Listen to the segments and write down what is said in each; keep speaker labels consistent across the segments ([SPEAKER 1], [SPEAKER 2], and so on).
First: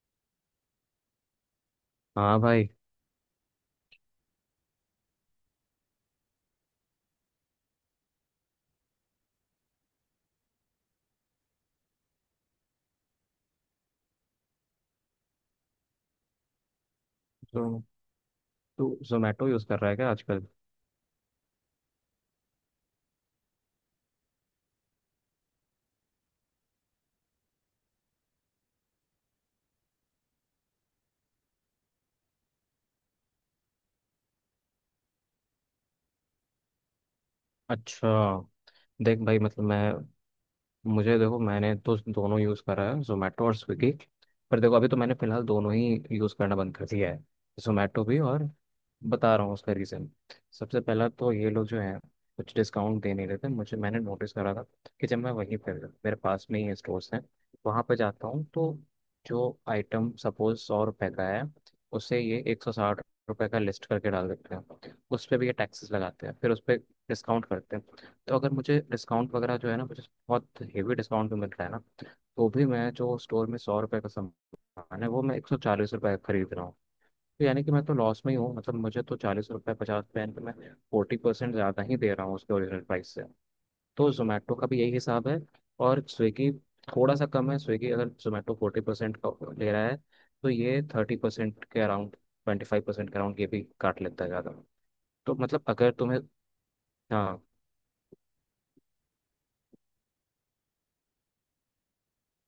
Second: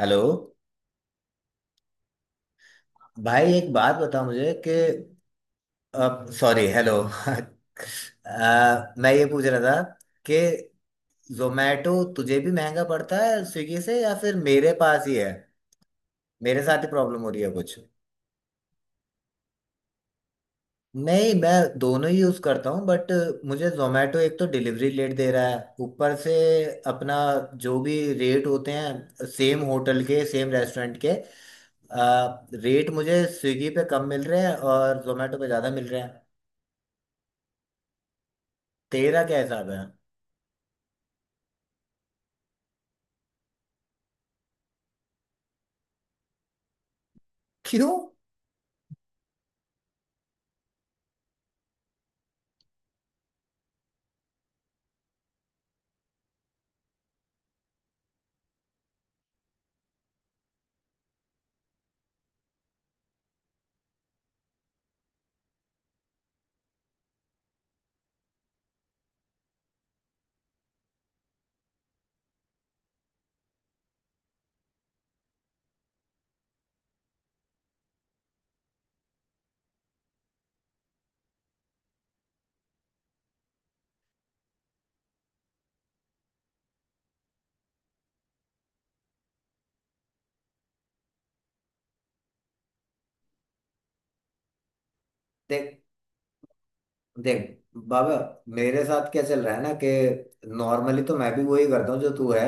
[SPEAKER 1] Hello.
[SPEAKER 2] हाँ भाई।
[SPEAKER 1] भाई एक बात बता मुझे कि सॉरी, हेलो मैं ये पूछ रहा था कि जोमेटो तुझे भी महंगा पड़ता है स्विगी से, या फिर मेरे पास ही है? मेरे साथ ही प्रॉब्लम हो रही है
[SPEAKER 2] तो
[SPEAKER 1] कुछ?
[SPEAKER 2] तू जोमेटो यूज़ कर रहा है क्या आजकल?
[SPEAKER 1] नहीं, मैं दोनों ही यूज़ करता हूँ, बट मुझे जोमेटो एक तो डिलीवरी लेट दे रहा है, ऊपर से अपना जो भी रेट होते हैं, सेम होटल के सेम रेस्टोरेंट के रेट मुझे स्विगी पे कम मिल रहे हैं और जोमेटो पे ज़्यादा मिल रहे हैं।
[SPEAKER 2] अच्छा। देख
[SPEAKER 1] तेरा
[SPEAKER 2] भाई,
[SPEAKER 1] क्या
[SPEAKER 2] मतलब
[SPEAKER 1] हिसाब है?
[SPEAKER 2] मैं मुझे देखो, मैंने तो दोनों यूज़ करा है, जोमेटो और स्विगी। पर देखो, अभी तो मैंने फिलहाल दोनों ही यूज़ करना बंद कर दिया है,
[SPEAKER 1] क्यों?
[SPEAKER 2] जोमेटो भी और बता रहा हूँ उसका रीज़न। सबसे पहला तो ये लोग जो हैं, कुछ डिस्काउंट दे नहीं रहे थे मुझे। मैंने नोटिस करा था कि जब मैं वहीं पर, मेरे पास में ही स्टोर्स हैं, वहाँ पर जाता हूँ, तो जो आइटम सपोज 100 रुपये का है, उसे ये 160 रुपये का लिस्ट करके डाल देते हैं। उस पर भी ये टैक्सेस लगाते हैं, फिर उस पर डिस्काउंट करते हैं। तो अगर मुझे डिस्काउंट वगैरह जो है ना, मुझे बहुत हेवी डिस्काउंट भी मिल रहा है ना, तो भी मैं जो स्टोर में 100 रुपये का सामान है, वो मैं 140 रुपये का खरीद रहा हूँ। तो यानी कि मैं तो लॉस में ही हूँ। मतलब मुझे तो 40 रुपये 50 रुपये पे मैं 40% ज़्यादा ही दे रहा हूँ उसके ओरिजिनल प्राइस से। तो जोमेटो का भी यही हिसाब है, और स्विगी थोड़ा सा कम है। स्विगी, अगर जोमेटो 40% का ले रहा है, तो ये 30% के अराउंड, 25% के अराउंड ये भी काट लेता है ज़्यादा। तो मतलब
[SPEAKER 1] देख
[SPEAKER 2] अगर तुम्हें, हाँ,
[SPEAKER 1] देख बाबा, मेरे साथ क्या चल रहा है ना, कि नॉर्मली तो मैं भी वही करता हूँ जो तू है।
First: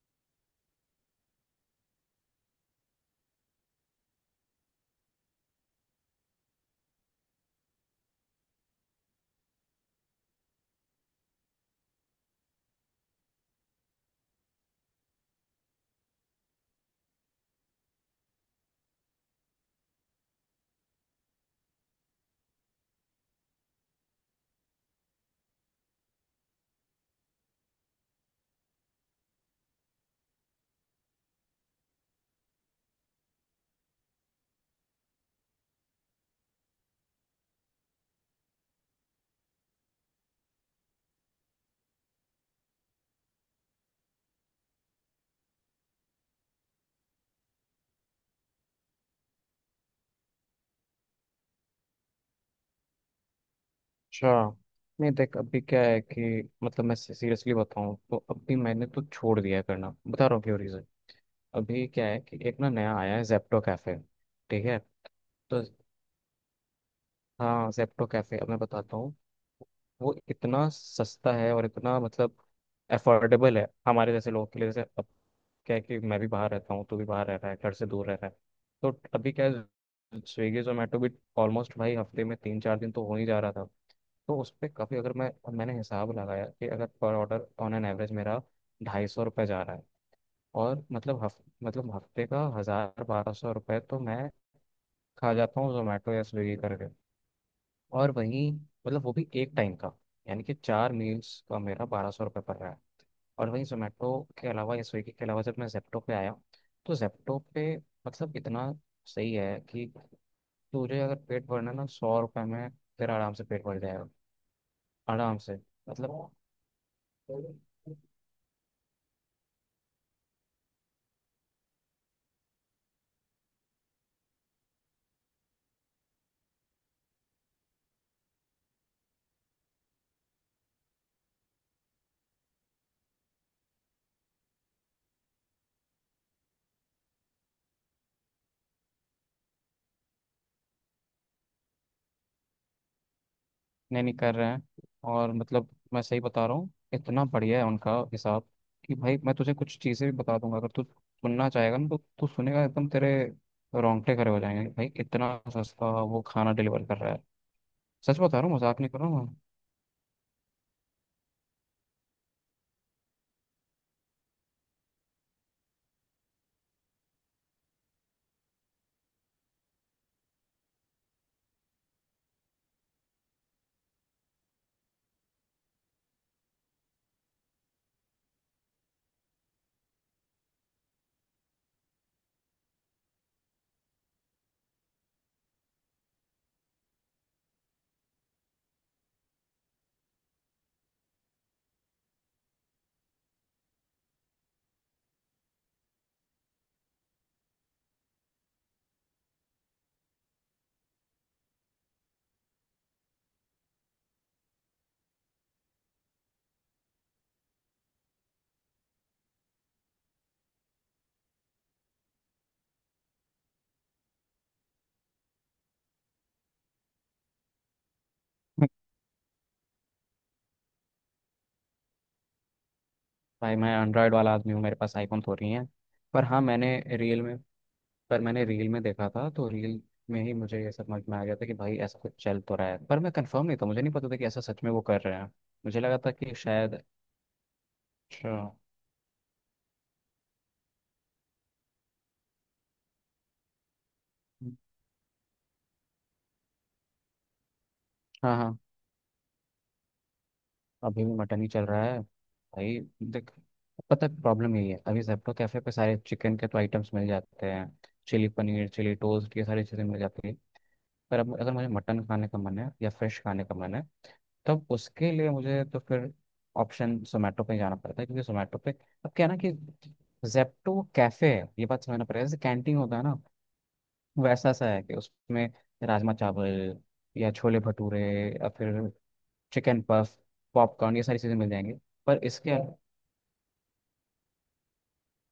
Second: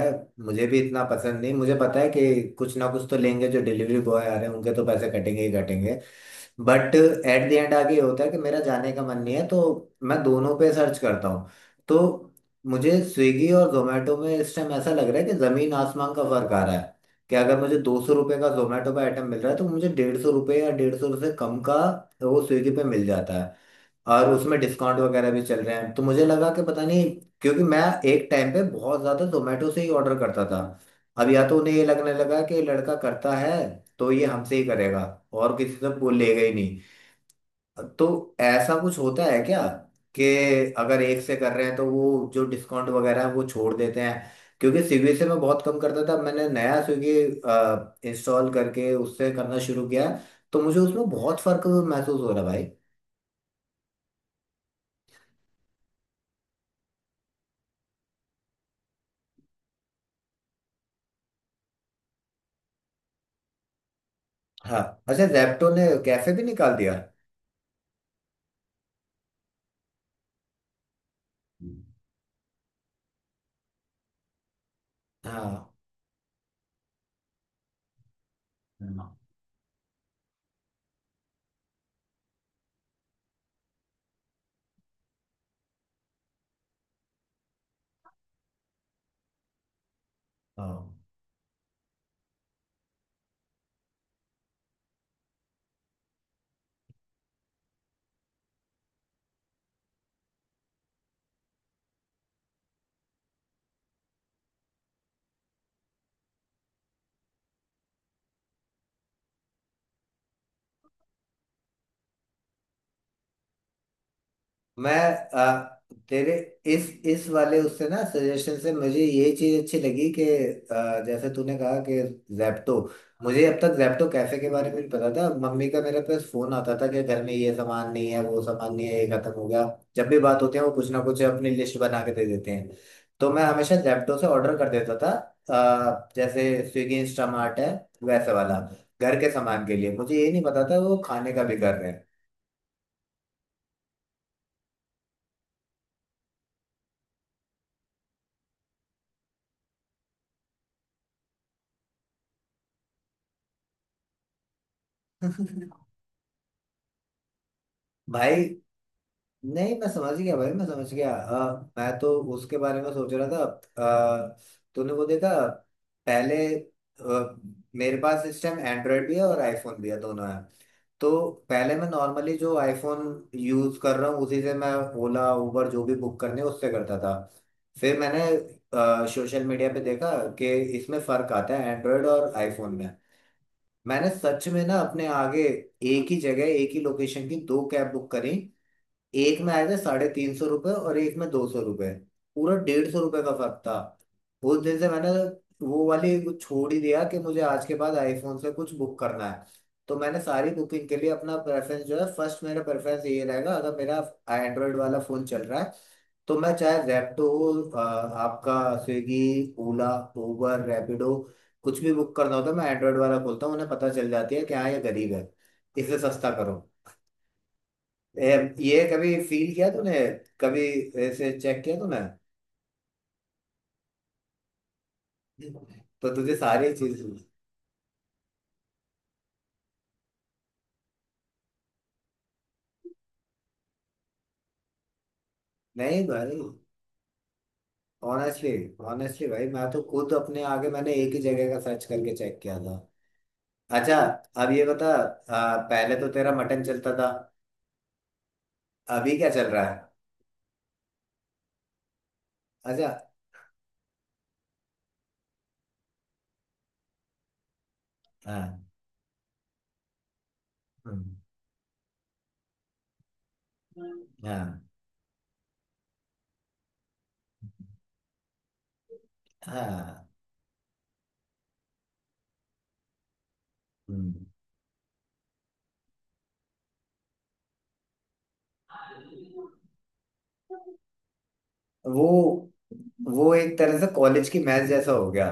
[SPEAKER 1] मुझे भी इतना पसंद नहीं, मुझे पता है कि कुछ ना कुछ तो लेंगे, जो डिलीवरी बॉय आ रहे हैं उनके तो पैसे कटेंगे ही कटेंगे, बट एट द एंड आगे ये होता है कि मेरा जाने का मन नहीं है, तो मैं दोनों पे सर्च करता हूँ। तो मुझे स्विगी और जोमेटो में इस टाइम ऐसा लग रहा है कि जमीन आसमान का फर्क आ रहा है। कि अगर मुझे 200 रुपये का जोमेटो का आइटम मिल रहा है, तो मुझे 150 रुपये या 150 से कम का वो स्विगी पे मिल जाता है। और उसमें डिस्काउंट वगैरह भी चल रहे हैं, तो मुझे लगा कि पता नहीं, क्योंकि मैं एक टाइम पे बहुत ज़्यादा जोमेटो से ही ऑर्डर करता था। अब या तो उन्हें ये लगने लगा कि ये लड़का करता है तो ये हमसे ही करेगा, और किसी से वो लेगा ही नहीं, तो ऐसा कुछ होता है क्या कि अगर एक से कर रहे हैं तो वो जो डिस्काउंट वगैरह है वो छोड़ देते हैं? क्योंकि स्विगी से मैं बहुत कम करता था, मैंने नया स्विगी इंस्टॉल करके उससे करना शुरू किया, तो मुझे उसमें बहुत फर्क महसूस हो रहा है भाई।
[SPEAKER 2] अच्छा, नहीं देख, अभी क्या है कि मतलब मैं सीरियसली बताऊं तो अभी मैंने तो छोड़ दिया है करना। बता रहा हूँ क्यों, रीज़न। अभी क्या है कि एक ना नया आया है, जेप्टो कैफे। ठीक है?
[SPEAKER 1] हाँ। अच्छा,
[SPEAKER 2] तो
[SPEAKER 1] जेप्टो ने कैफे भी निकाल दिया?
[SPEAKER 2] हाँ, जेप्टो कैफे, अब मैं बताता हूँ। वो इतना सस्ता है और
[SPEAKER 1] हम्म।
[SPEAKER 2] इतना, मतलब, अफोर्डेबल है हमारे जैसे लोगों के लिए। जैसे अब
[SPEAKER 1] हाँ।
[SPEAKER 2] क्या है कि मैं भी बाहर रहता हूँ, तू भी बाहर रह रहा है, घर से दूर रह रहा है।
[SPEAKER 1] है
[SPEAKER 2] तो
[SPEAKER 1] ना?
[SPEAKER 2] अभी क्या है, स्विगी जोमेटो भी ऑलमोस्ट, भाई, हफ्ते में 3 4 दिन तो हो ही जा रहा था। तो उस पर काफ़ी, अगर मैं, मैंने हिसाब लगाया कि अगर पर ऑर्डर ऑन एन एवरेज मेरा 250 रुपये जा रहा है, और
[SPEAKER 1] हाँ।
[SPEAKER 2] मतलब हफ मतलब हफ्ते का 1000 1200 रुपये तो मैं खा जाता हूँ जोमेटो या स्विगी करके। और वहीं, मतलब, वो भी एक टाइम का, यानी कि 4 मील्स का मेरा 1200 रुपये पड़ रहा है। और वहीं जोमेटो के अलावा या स्विगी के अलावा, जब मैं जेप्टो पे आया, तो जेप्टो पे, मतलब, इतना सही है कि तुझे अगर पेट भरना है ना 100 रुपये में, तेरा आराम से पेट भर जाएगा।
[SPEAKER 1] मैं
[SPEAKER 2] आराम से।
[SPEAKER 1] अ, तेरे इस
[SPEAKER 2] मतलब
[SPEAKER 1] वाले उससे ना सजेशन से मुझे ये चीज अच्छी लगी कि जैसे तूने कहा कि जैप्टो। मुझे अब तक जैप्टो कैफे के बारे में भी पता था, मम्मी का मेरे पास फोन आता था कि घर में ये सामान नहीं है, वो सामान नहीं है, ये खत्म हो गया। जब भी बात होती है वो कुछ ना कुछ अपनी लिस्ट बना के दे देते हैं, तो मैं हमेशा जैप्टो से ऑर्डर कर देता था। जैसे स्विगी इंस्टामार्ट है वैसे वाला घर के सामान के लिए। मुझे ये नहीं पता था वो खाने का भी कर रहे हैं।
[SPEAKER 2] नहीं नहीं, कर रहे हैं। और मतलब, मैं सही बता रहा हूँ, इतना बढ़िया है उनका हिसाब कि भाई मैं तुझे कुछ चीज़ें भी बता दूंगा, अगर तू सुनना चाहेगा ना तो। तू सुनेगा एकदम तेरे रोंगटे खड़े हो जाएंगे भाई, इतना सस्ता वो खाना डिलीवर कर रहा है। सच बता रहा हूँ,
[SPEAKER 1] भाई,
[SPEAKER 2] मजाक नहीं कर रहा हूँ।
[SPEAKER 1] नहीं मैं समझ गया भाई, मैं समझ गया। मैं तो उसके बारे में सोच रहा था। अ, तूने वो देखा पहले? मेरे पास इस टाइम एंड्रॉयड भी है और आईफोन भी है, दोनों है। तो पहले मैं नॉर्मली जो आईफोन यूज कर रहा हूँ उसी से मैं ओला उबर जो भी बुक करने उससे करता था। फिर मैंने सोशल मीडिया पे देखा कि इसमें फर्क आता है एंड्रॉयड और आईफोन में। मैंने सच में ना अपने आगे एक ही जगह एक ही लोकेशन की दो कैब बुक करी, एक में आए थे 350 रुपये और एक में 200 रुपये, पूरा 150 रुपये का फर्क था। उस दिन से मैंने वो वाली छोड़ ही दिया कि मुझे आज के बाद आईफोन से कुछ बुक करना है, तो मैंने सारी बुकिंग के लिए अपना प्रेफरेंस जो है फर्स्ट, मेरा प्रेफरेंस ये रहेगा अगर मेरा एंड्रॉयड वाला फ़ोन चल रहा है तो मैं, चाहे जेप्टो हो आपका स्विगी, ओला, उबर, रैपिडो, कुछ भी बुक करना होता है मैं एंड्रॉयड वाला खोलता हूँ। उन्हें पता चल जाती है कि हाँ ये गरीब है, इसे सस्ता करो।
[SPEAKER 2] मैं।
[SPEAKER 1] ये कभी फील किया तूने? कभी ऐसे चेक किया तूने?
[SPEAKER 2] भाई मैं एंड्रॉयड वाला आदमी हूँ, मेरे पास आईफोन थोड़ी है।
[SPEAKER 1] तो
[SPEAKER 2] पर
[SPEAKER 1] तुझे
[SPEAKER 2] हाँ, मैंने
[SPEAKER 1] सारी चीज।
[SPEAKER 2] रील में, पर मैंने रील में देखा था तो रील में ही मुझे ये समझ में आ गया था कि भाई ऐसा कुछ चल तो रहा है, पर मैं कंफर्म नहीं था, मुझे नहीं पता था कि ऐसा सच में वो कर रहे हैं। मुझे लगा
[SPEAKER 1] नहीं
[SPEAKER 2] था कि
[SPEAKER 1] भाई,
[SPEAKER 2] शायद, अच्छा,
[SPEAKER 1] ऑनेस्टली, ऑनेस्टली भाई, मैं तो खुद अपने आगे मैंने एक ही जगह का सर्च करके चेक किया था। अच्छा, अब ये बता, पहले तो तेरा मटन चलता था,
[SPEAKER 2] हाँ हाँ,
[SPEAKER 1] अभी क्या चल रहा है?
[SPEAKER 2] अभी भी मटन ही चल रहा है भाई।
[SPEAKER 1] अच्छा।
[SPEAKER 2] देख, पता है प्रॉब्लम यही है, अभी जेप्टो कैफे पे सारे चिकन के तो आइटम्स मिल जाते हैं, चिली
[SPEAKER 1] हाँ।
[SPEAKER 2] पनीर, चिली टोस्ट, ये सारी चीज़ें मिल जाती है।
[SPEAKER 1] हम्म।
[SPEAKER 2] पर अब अगर मुझे मटन खाने का मन है या फिश खाने का मन है,
[SPEAKER 1] हाँ,
[SPEAKER 2] तब उसके लिए मुझे तो फिर ऑप्शन जोमेटो पे जाना पड़ता है, क्योंकि जोमेटो पे, अब क्या है ना कि,
[SPEAKER 1] हाँ।
[SPEAKER 2] जेप्टो कैफे है, ये बात समझना पड़ेगा। जैसे कैंटीन होता है ना,
[SPEAKER 1] हम्म।
[SPEAKER 2] वैसा सा है कि उसमें राजमा चावल, या छोले भटूरे, या फिर चिकन पफ, पॉपकॉर्न, ये सारी चीज़ें मिल जाएंगी।
[SPEAKER 1] वो
[SPEAKER 2] पर इसके,
[SPEAKER 1] वो एक तरह से कॉलेज की मैच जैसा हो गया,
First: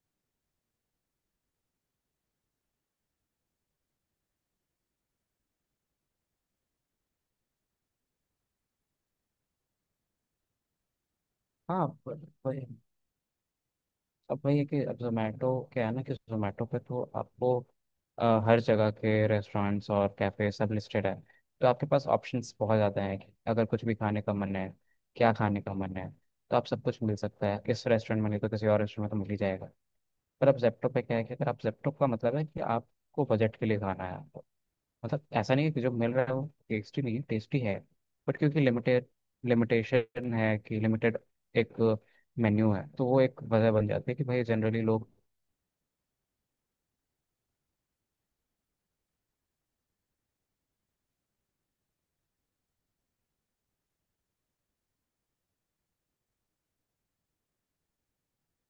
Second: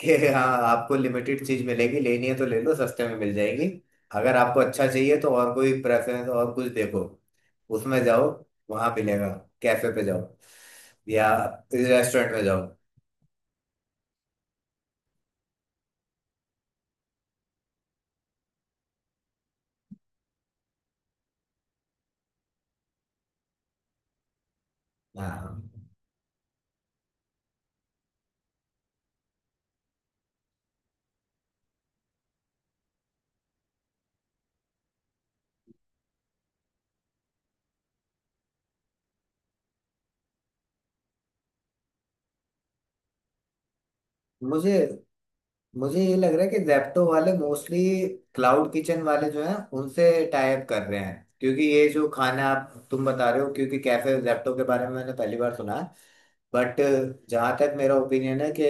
[SPEAKER 1] कि हाँ आपको लिमिटेड चीज मिलेगी, लेनी है तो ले लो सस्ते में मिल जाएगी। अगर आपको अच्छा चाहिए तो और कोई प्रेफरेंस और कुछ देखो, उसमें जाओ, वहां मिलेगा, कैफे पे जाओ या
[SPEAKER 2] हाँ, पर,
[SPEAKER 1] रेस्टोरेंट में
[SPEAKER 2] पर,
[SPEAKER 1] जाओ।
[SPEAKER 2] अब वही है कि अब जोमेटो क्या है ना कि, जोमेटो पे तो आपको हर जगह के रेस्टोरेंट्स और कैफ़े सब लिस्टेड है। तो आपके पास ऑप्शंस बहुत ज़्यादा हैं कि अगर कुछ भी खाने का मन है,
[SPEAKER 1] हाँ,
[SPEAKER 2] क्या खाने
[SPEAKER 1] हाँ।
[SPEAKER 2] का मन है, तो आप सब कुछ मिल सकता है। इस रेस्टोरेंट में नहीं तो किसी और रेस्टोरेंट में तो मिल ही जाएगा। पर अब जेप्टो पे क्या है कि, अगर आप जेप्टो का मतलब है कि आपको बजट के लिए खाना है। मतलब ऐसा नहीं है कि जो मिल रहा है वो टेस्टी नहीं है, टेस्टी है। बट क्योंकि लिमिटेड, लिमिटेशन है कि लिमिटेड एक मेन्यू है, तो वो एक वजह बन जाती है कि भाई
[SPEAKER 1] मुझे
[SPEAKER 2] जनरली लोग,
[SPEAKER 1] मुझे ये लग रहा है कि जैप्टो वाले मोस्टली क्लाउड किचन वाले जो हैं उनसे टाइप कर रहे हैं। क्योंकि ये जो खाना आप तुम बता रहे हो, क्योंकि कैफे जैप्टो के बारे में मैंने पहली बार सुना, बट जहाँ तक मेरा ओपिनियन है कि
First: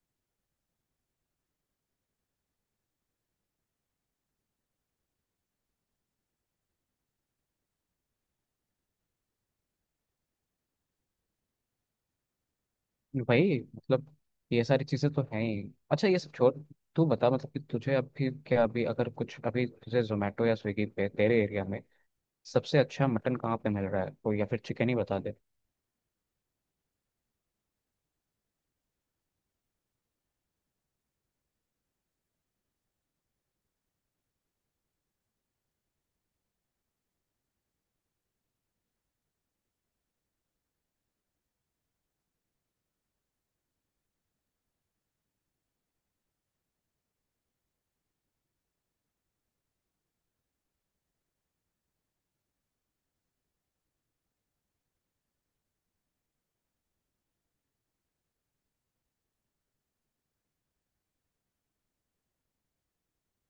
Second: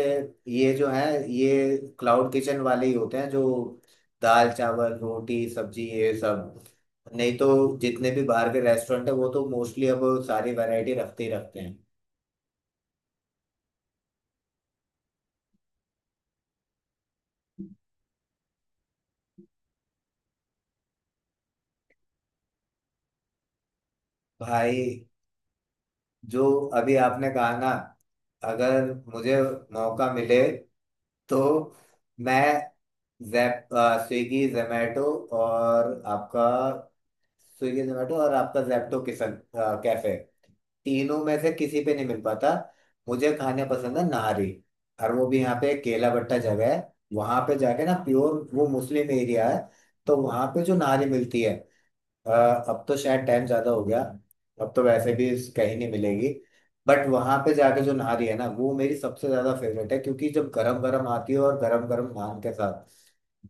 [SPEAKER 1] ये जो है, ये क्लाउड किचन वाले ही होते हैं जो दाल चावल रोटी सब्जी ये सब। नहीं तो जितने भी बाहर के रेस्टोरेंट है वो तो मोस्टली अब सारी वैरायटी रखते ही रखते हैं।
[SPEAKER 2] भाई मतलब ये सारी चीज़ें तो हैं ही। अच्छा ये सब छोड़, तू बता, मतलब कि तुझे अभी क्या, अभी अगर कुछ, अभी तुझे जोमेटो या स्विगी पे तेरे एरिया में सबसे अच्छा मटन कहाँ पे मिल रहा है, तो, या फिर
[SPEAKER 1] भाई,
[SPEAKER 2] चिकन ही बता दे।
[SPEAKER 1] जो अभी आपने कहा ना, अगर मुझे मौका मिले तो मैं जैप स्विगी जोमेटो और आपका, स्विगी जोमेटो और आपका जैप्टो किचन कैफे, तीनों में से किसी पे नहीं मिल पाता। मुझे खाने पसंद है नारी, और वो भी यहाँ पे केला भट्टा जगह है वहां पे जाके ना, प्योर वो मुस्लिम एरिया है, तो वहां पे जो नारी मिलती है। अ, अब तो शायद टाइम ज्यादा हो गया, अब तो वैसे भी कहीं नहीं मिलेगी, बट वहां पे जाके जो नारी है ना वो मेरी सबसे ज्यादा फेवरेट है, क्योंकि जब गरम गरम आती है और गरम गरम नान के साथ,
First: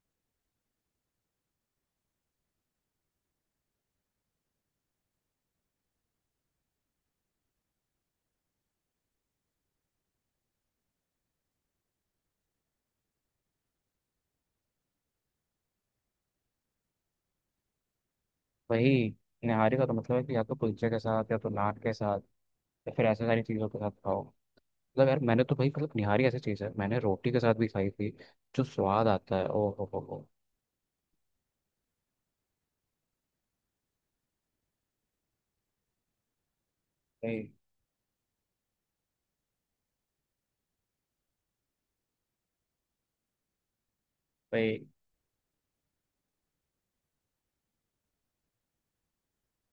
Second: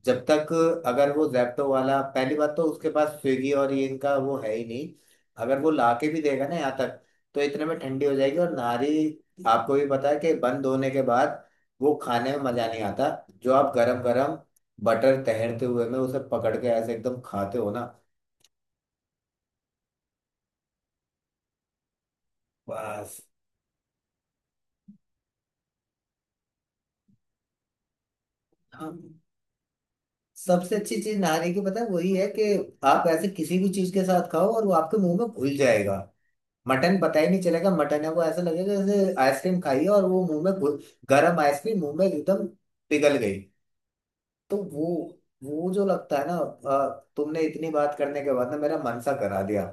[SPEAKER 1] जब तक, अगर वो जैप्टो वाला, पहली बात तो उसके पास स्विगी और ये इनका वो है ही नहीं, अगर वो लाके भी देगा ना यहाँ तक तो इतने में ठंडी हो जाएगी, और नारी आपको भी पता है कि बंद होने के बाद वो खाने में मजा नहीं आता, जो आप गरम गरम बटर तैरते हुए में उसे पकड़ के ऐसे एकदम खाते हो ना।
[SPEAKER 2] वही, निहारी का तो मतलब है कि या तो कुलचे के साथ या तो नान के साथ या फिर
[SPEAKER 1] बस।
[SPEAKER 2] ऐसे सारी चीज़ों के साथ खाओ। मतलब यार, मैंने तो भाई, मतलब निहारी ऐसी चीज़ है, मैंने रोटी के साथ भी खाई थी। जो स्वाद
[SPEAKER 1] हम।
[SPEAKER 2] आता है, ओ हो हो।
[SPEAKER 1] सबसे अच्छी चीज नारी की पता है वही है कि आप ऐसे किसी भी चीज के साथ खाओ और वो आपके मुंह में घुल जाएगा। मटन पता ही नहीं
[SPEAKER 2] भाई,
[SPEAKER 1] चलेगा मटन है, वो ऐसा लगेगा जैसे आइसक्रीम खाई है और वो मुंह में गरम आइसक्रीम मुंह में एकदम पिघल गई। तो
[SPEAKER 2] भाई,
[SPEAKER 1] वो जो लगता है ना, तुमने इतनी बात करने के बाद ना मेरा मन सा करा दिया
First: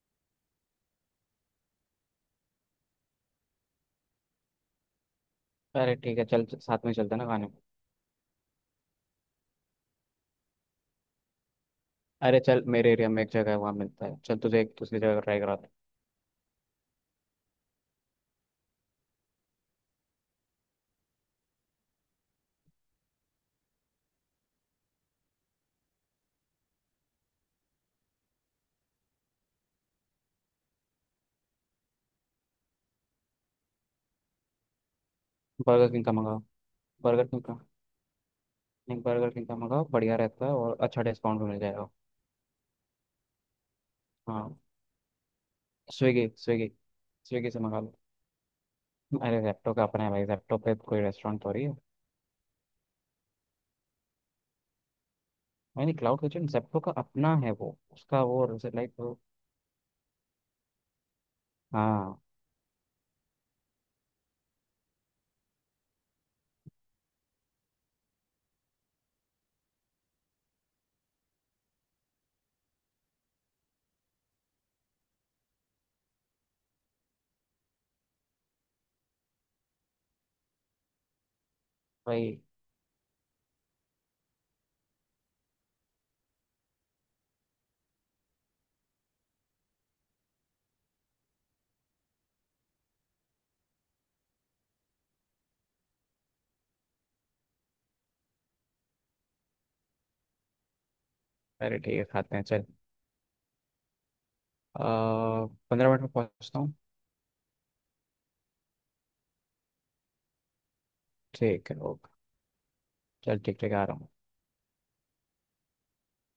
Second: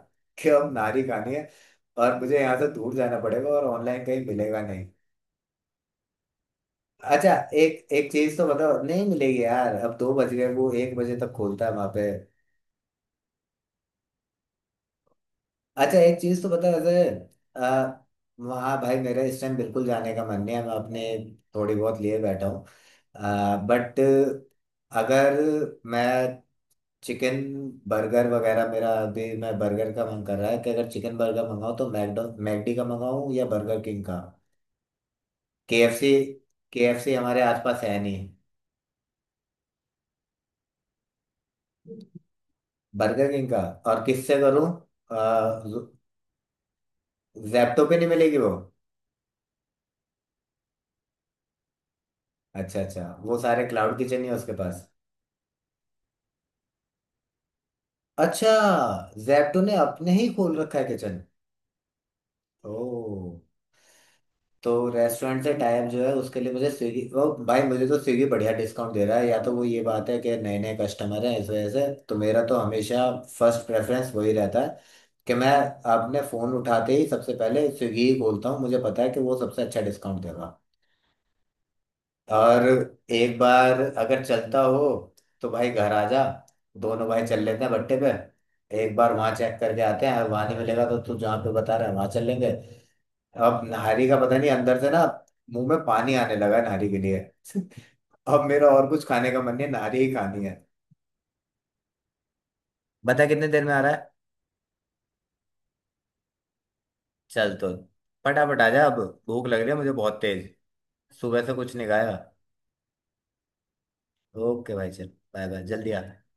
[SPEAKER 1] कि अब नारी खानी है, और मुझे यहाँ से दूर जाना पड़ेगा और ऑनलाइन कहीं मिलेगा नहीं।
[SPEAKER 2] अरे ठीक है, चल साथ में चलते हैं ना
[SPEAKER 1] अच्छा,
[SPEAKER 2] खाने।
[SPEAKER 1] एक एक चीज तो बताओ, नहीं मिलेगी यार, अब 2 बज गए, वो 1 बजे तक खोलता है वहां पे।
[SPEAKER 2] अरे चल, मेरे एरिया में एक जगह है, वहाँ मिलता है। चल तुझे एक दूसरी जगह ट्राई कराते हैं।
[SPEAKER 1] अच्छा एक चीज तो बता ऐसे, आ, वहाँ, भाई मेरा इस टाइम बिल्कुल जाने का मन नहीं है, मैं अपने थोड़ी बहुत लिए बैठा हूँ, बट अगर मैं चिकन बर्गर वगैरह, मेरा अभी मैं बर्गर का मन कर रहा है, कि अगर चिकन बर्गर मंगाऊँ तो मैकडो मैकडी का मंगाऊँ या बर्गर किंग का?
[SPEAKER 2] बर्गर किंग का
[SPEAKER 1] केएफसी,
[SPEAKER 2] मंगाओ।
[SPEAKER 1] केएफसी
[SPEAKER 2] बर्गर
[SPEAKER 1] हमारे
[SPEAKER 2] किंग का,
[SPEAKER 1] आसपास है नहीं।
[SPEAKER 2] नहीं बर्गर किंग का मंगाओ, बढ़िया रहता है और अच्छा डिस्काउंट भी मिल जाएगा।
[SPEAKER 1] बर्गर किंग का, और किससे
[SPEAKER 2] हाँ,
[SPEAKER 1] करूँ?
[SPEAKER 2] स्विगी स्विगी, स्विगी से मंगा
[SPEAKER 1] जैप्टो
[SPEAKER 2] लो।
[SPEAKER 1] पे नहीं मिलेगी वो?
[SPEAKER 2] अरे जेप्टो का अपना है भाई, जेप्टो पे कोई रेस्टोरेंट थोड़ी है।
[SPEAKER 1] अच्छा अच्छा, वो सारे क्लाउड किचन ही है उसके पास।
[SPEAKER 2] नहीं, क्लाउड किचन जेप्टो का अपना है, वो उसका वो,
[SPEAKER 1] अच्छा,
[SPEAKER 2] लाइक वो।
[SPEAKER 1] जैप्टो ने अपने ही खोल रखा है किचन।
[SPEAKER 2] हाँ।
[SPEAKER 1] ओ, तो रेस्टोरेंट से टाइप जो है उसके लिए मुझे स्विगी, ओ भाई मुझे तो स्विगी बढ़िया डिस्काउंट दे रहा है, या तो वो ये बात है कि नए नए कस्टमर हैं इस वजह से। तो मेरा तो हमेशा फर्स्ट प्रेफरेंस वही रहता है, कि मैं अपने फ़ोन उठाते ही सबसे पहले स्विगी ही खोलता हूँ, मुझे पता है कि वो सबसे अच्छा डिस्काउंट देगा।
[SPEAKER 2] भाई,
[SPEAKER 1] और एक बार अगर चलता हो तो भाई घर आ जा, दोनों भाई चल लेते हैं भट्टे पे, एक बार वहां चेक करके आते हैं, वहां नहीं मिलेगा तो तू जहाँ पे बता रहा है वहां चल लेंगे। अब नाहरी का पता नहीं, अंदर से ना मुंह में पानी आने लगा है नाहरी के लिए। अब मेरा और कुछ खाने का मन नहीं है, नाहरी ही खानी है।
[SPEAKER 2] अरे ठीक है, खाते हैं, चल।
[SPEAKER 1] बता कितने देर में आ रहा है?
[SPEAKER 2] 15 मिनट में पहुंचता हूँ।
[SPEAKER 1] चल तो फटाफट आ जा अब, भूख लग रही है मुझे बहुत तेज, सुबह से
[SPEAKER 2] ठीक
[SPEAKER 1] कुछ
[SPEAKER 2] है,
[SPEAKER 1] नहीं
[SPEAKER 2] ओके,
[SPEAKER 1] खाया।
[SPEAKER 2] चल, ठीक ठीक आ रहा हूँ।
[SPEAKER 1] ओके भाई चल, बाय बाय, जल्दी आ।